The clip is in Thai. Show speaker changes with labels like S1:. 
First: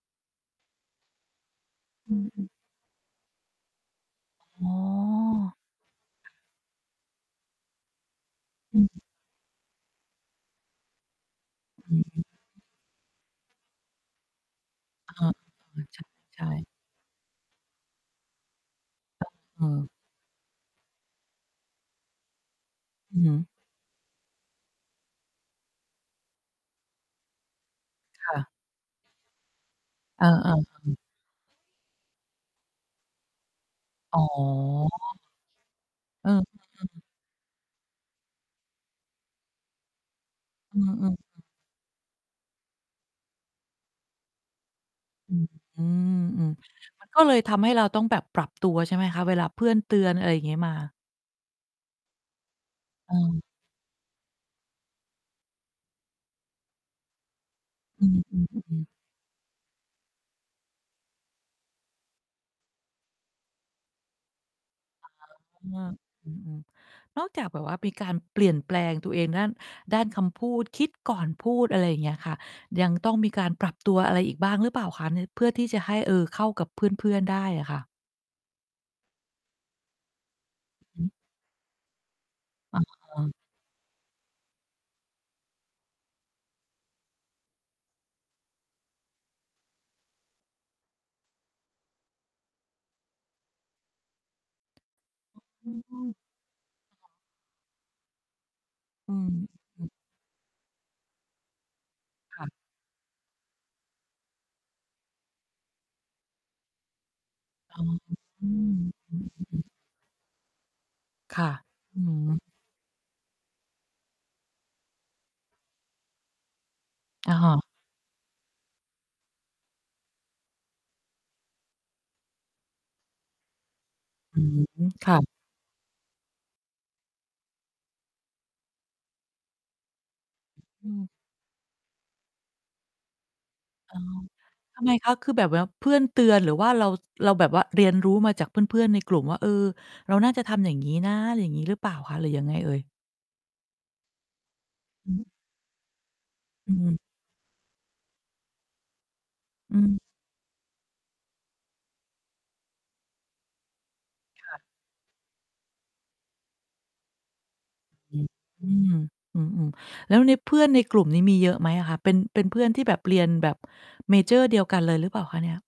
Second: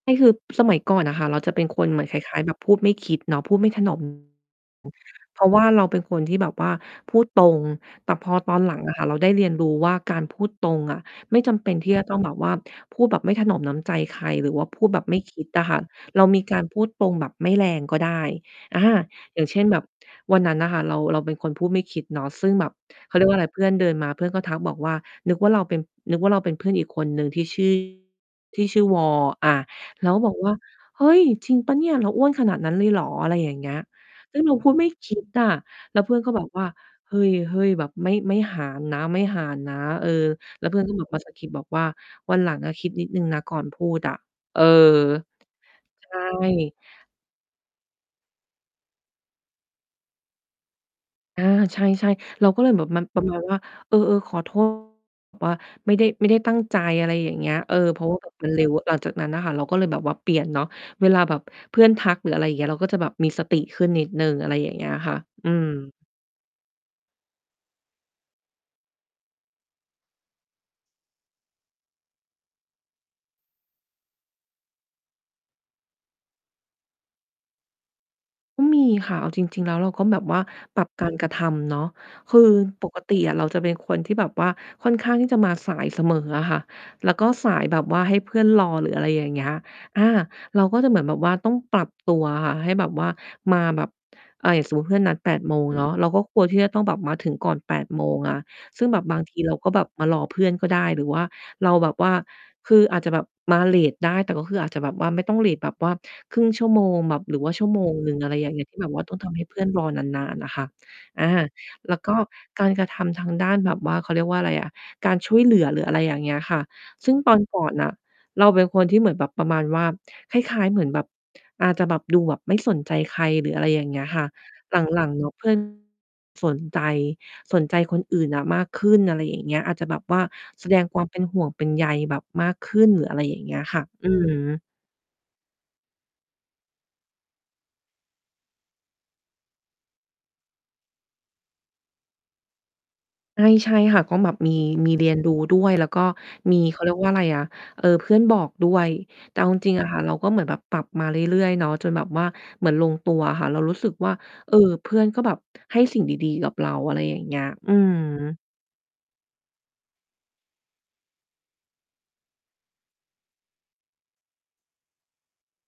S1: นี่คือสมัยก่อนน่ะค่ะ เราจะเป็นคนเหมือน
S2: อ
S1: ค
S2: ื
S1: ล้าย ๆ
S2: อ
S1: แ
S2: ๆ
S1: บบพูดไม่คิดเนาะ พูดไม่ ถนอม
S2: อ๋อ
S1: เพราะว่าเราเป็นคนที่แบบว่าพูดตรง แต่พอตอนหลั
S2: อ
S1: งอะค
S2: ือ
S1: ่ะ เราได้เรียนรู้ว่าการพูดตรงอะ ไม่จำเป็นท
S2: อ
S1: ี่
S2: ื
S1: จ
S2: อ
S1: ะต้
S2: ฮ
S1: อ
S2: ึ
S1: งแบบว่าพูดแบบไม่ถนอมน้ำใจใคร หรือว่าพูดแบบ
S2: อ
S1: ไ
S2: า
S1: ม่คิดอะค
S2: เอ
S1: ่ะ
S2: อ ใช่
S1: เราม
S2: ใช
S1: ีกา
S2: ่
S1: รพูดตรงแบบไม่แรงก็ได้ อา อย่างเช
S2: อ
S1: ่น
S2: ื
S1: แบ
S2: ม
S1: บ วันนั้นน่ะค่ะ เรา เราเป็นคนพูดไม่คิดเนาะ ซึ่งแบบ เข
S2: อ
S1: า
S2: ื
S1: เร
S2: อ
S1: ียก
S2: ฮ
S1: ว
S2: ึ
S1: ่าไร เพื่อนเดินมา เพื่อนก็ทักบอกว่า นึกว่าเราเป็น นึกว่าเราเป็นเพื่อนอีกคนหนึ่งที่ ชื่อ
S2: ค่ะ
S1: ที่ชื่อ ว. อา เราก็
S2: อา
S1: บอก ว่า
S2: ๆ อือ
S1: "เฮ้ย! จริงเปล่าเนี่ย เราอ้วนขนาดนั้นเลยเหรอ?" อะไรอย่างเงี้ย
S2: อ๋อ
S1: ซึ่งเราพูดไม่ คิด อะ แล้วเพื่อน
S2: อ
S1: ก
S2: ื
S1: ็
S2: อฮ
S1: บ
S2: ึ
S1: อกว่
S2: อ
S1: า
S2: ือ
S1: "เฮ้ย ๆ แบบไม่ ไม่หารนะ ไม่หารนะ" เออ แล้วเพ
S2: อ
S1: ื
S2: ื
S1: ่อน ก็แบบ
S2: อ
S1: มาสะก
S2: ๆ
S1: ิดบอกว่า "วันหลังอะคิดนิดหนึ่งนะ ก่อนพูดอะ" เออ
S2: อื้อฮือ
S1: ใช่
S2: อืม มัน ก็เลยทำให้เราต้องแบบปรับตัวใช่ไหมคะ? เวลาเพื่อนเตือน อะไรงี้มา
S1: อา ใช่ ๆ เราก็เลยแบบ มัน
S2: อ
S1: ประมาณ
S2: ืม
S1: ว่า "เออ ๆ ขอ โทษ แบบว่าไม่ได้ ไม่ได้ตั้งใจ" อะไรอย่างเงี้ย เออ เพ
S2: อ
S1: รา
S2: ื
S1: ะว่
S2: ม
S1: า แบ
S2: ๆ
S1: บ มัน
S2: อ
S1: เร็ว
S2: อืม
S1: หลังจากนั้นน่ะค่ะ เราก็เลยแบบว่าเปลี่ยนเนาะ เวลาแบบเพื่อนทัก หรืออะไรอย่างเงี้ย เราก็จะแบบมีสติขึ้นนิดหนึ่ง อะไรอย่างเงี้ยค่ะ อื
S2: อา
S1: ม
S2: อือ ๆ นอกจากแบบว่า มีการเปลี่ยนแปลงตัวเองด้าน ด้านคำพูด คิดก่อนพูด อะไรอย่างเงี้ยค่ะ ยังต้องมีการปรับตัวอะไรอีกบ้างหรือเปล่าคะ? ใน เพื่อที่จะให้ เออ เข้ากับเพื่อน ๆ ได้อะค่ะ
S1: มีค่ะ เอาจริง ๆ แล้วเราก็แบบว่าปรับ
S2: อื
S1: ก
S2: อ
S1: า
S2: ฮึ
S1: รกระทำเนาะ คือ
S2: อ
S1: ปกติอ
S2: า
S1: ะเราจะเป็นคนที่แบบว่า ค่อนข้างที่จะมาสายเสมออะค่ะ แล้วก็สายแบบว่าให้เพื่อนรอ หรืออะไรอย่างเงี้ย อา เราก็จะเหมือนแบบว่า ต้องปรับตัวอะค่ะให้แบบว่ามาแบบ อา อย่างสมมุติเพื่อนนัด 08:00 เนาะ
S2: อ๋อ
S1: เราก็ควรที่จะต้องแบบมาถึงก่อน 08:00 อะ ซึ่งแบบ
S2: อื
S1: บาง
S2: ม
S1: ทีเราก็แบ
S2: อื
S1: บ
S2: อ
S1: มารอเพื่อนก็ได้ หรือว่าเราแบบว่า
S2: ค่ะ
S1: คืออาจจะแบบมาเลตได้ แต่ก็คืออาจจะแบบว่า ไม่ต้องเลตแบบว่า 0.5 ชั่วโมง แบบ หรือว่าชั่ว
S2: อ๋
S1: โม
S2: อ
S1: งหนึ่ง อะไร
S2: อ
S1: อ
S2: ื
S1: ย่างเงี้ย
S2: ม
S1: ที่แบบว่าต้องทำให้เ
S2: อ
S1: พ
S2: ื
S1: ื่
S2: อ
S1: อ
S2: ๆ ๆ
S1: นรอนาน ๆ น่ะค่ะ อา
S2: ค่ะ
S1: แล้
S2: อื
S1: ว
S2: อ
S1: ก
S2: ฮ
S1: ็
S2: ึ
S1: การกระทำทางด้านแบบว่า เขาเรียกว่าไรอะ การช่วยเหลือ หรืออะไรอย่างเงี้ยค่ะ ซึ่งต
S2: อ
S1: อนก่
S2: า
S1: อนน่ะ เราเป็นคนที่เหมือนแบบประมาณว่า คล้าย ๆ เหมือนแบบ อาจจะแบบดูแบบไม่สนใจใคร หรืออะไรอย่างเงี้ยค่ะ
S2: อืม
S1: หลั
S2: ค
S1: ง
S2: ่
S1: ๆ
S2: ะ
S1: เนาะ เพื่อน สนใจ สนใจคนอื่นน่ะมากขึ้น อะไรอย่างเงี้ย อาจจะแบบว่า แสดง
S2: อื
S1: ควา
S2: ม
S1: มเป็นห่วงเป็นใยแบบมากขึ้น หรืออะไรอย่างเงี้ยค่ะ
S2: อ๋อ
S1: อือ
S2: ทำไมคะ? คือแบบว่า เพื่อนเตือนหรือว่าเรา เราแบบว่าเรียนรู้มาจากเพื่อน ๆ ในกลุ่มว่า เออ เราน่าจะทำอย่างงี้นะ ไรอย่างงี้หรือเปล่าคะ หรือยังไงเอ่ย?
S1: ใช่ ใช่ค่ะ ก็แบบมี มีเรี
S2: อื
S1: ยน
S2: อ
S1: รู้ด้วย แล้วก็มี
S2: อื
S1: เขาเรีย
S2: ม
S1: กว่าไรอะ เออ เพื่อนบอกด้วย แต่เอาจริ
S2: อ
S1: ง
S2: ื
S1: ๆ อะ
S2: ม
S1: ค่ะ เราก็เหมือนแบบปรับมาเรื่อย ๆ เนาะ จนแบบว่าเหมือนลงตัวค่ะ เรารู้สึกว่า
S2: ค
S1: เอ
S2: ่
S1: อ
S2: ะ
S1: เพื่อนก็แบบให้สิ่งดี ๆ กับเรา อะไรอย่างเงี้ย อื
S2: อื้อ
S1: อ
S2: ฮือ อือ ๆ แล้วใน เพื่อนในกลุ่มนี้มีเยอะไหมอะคะ? เป็น เป็นเพื่อนที่แบบเรียนแบบเมเจอร์เดียวกันเลยหรือเปล่าคะเนี่ย?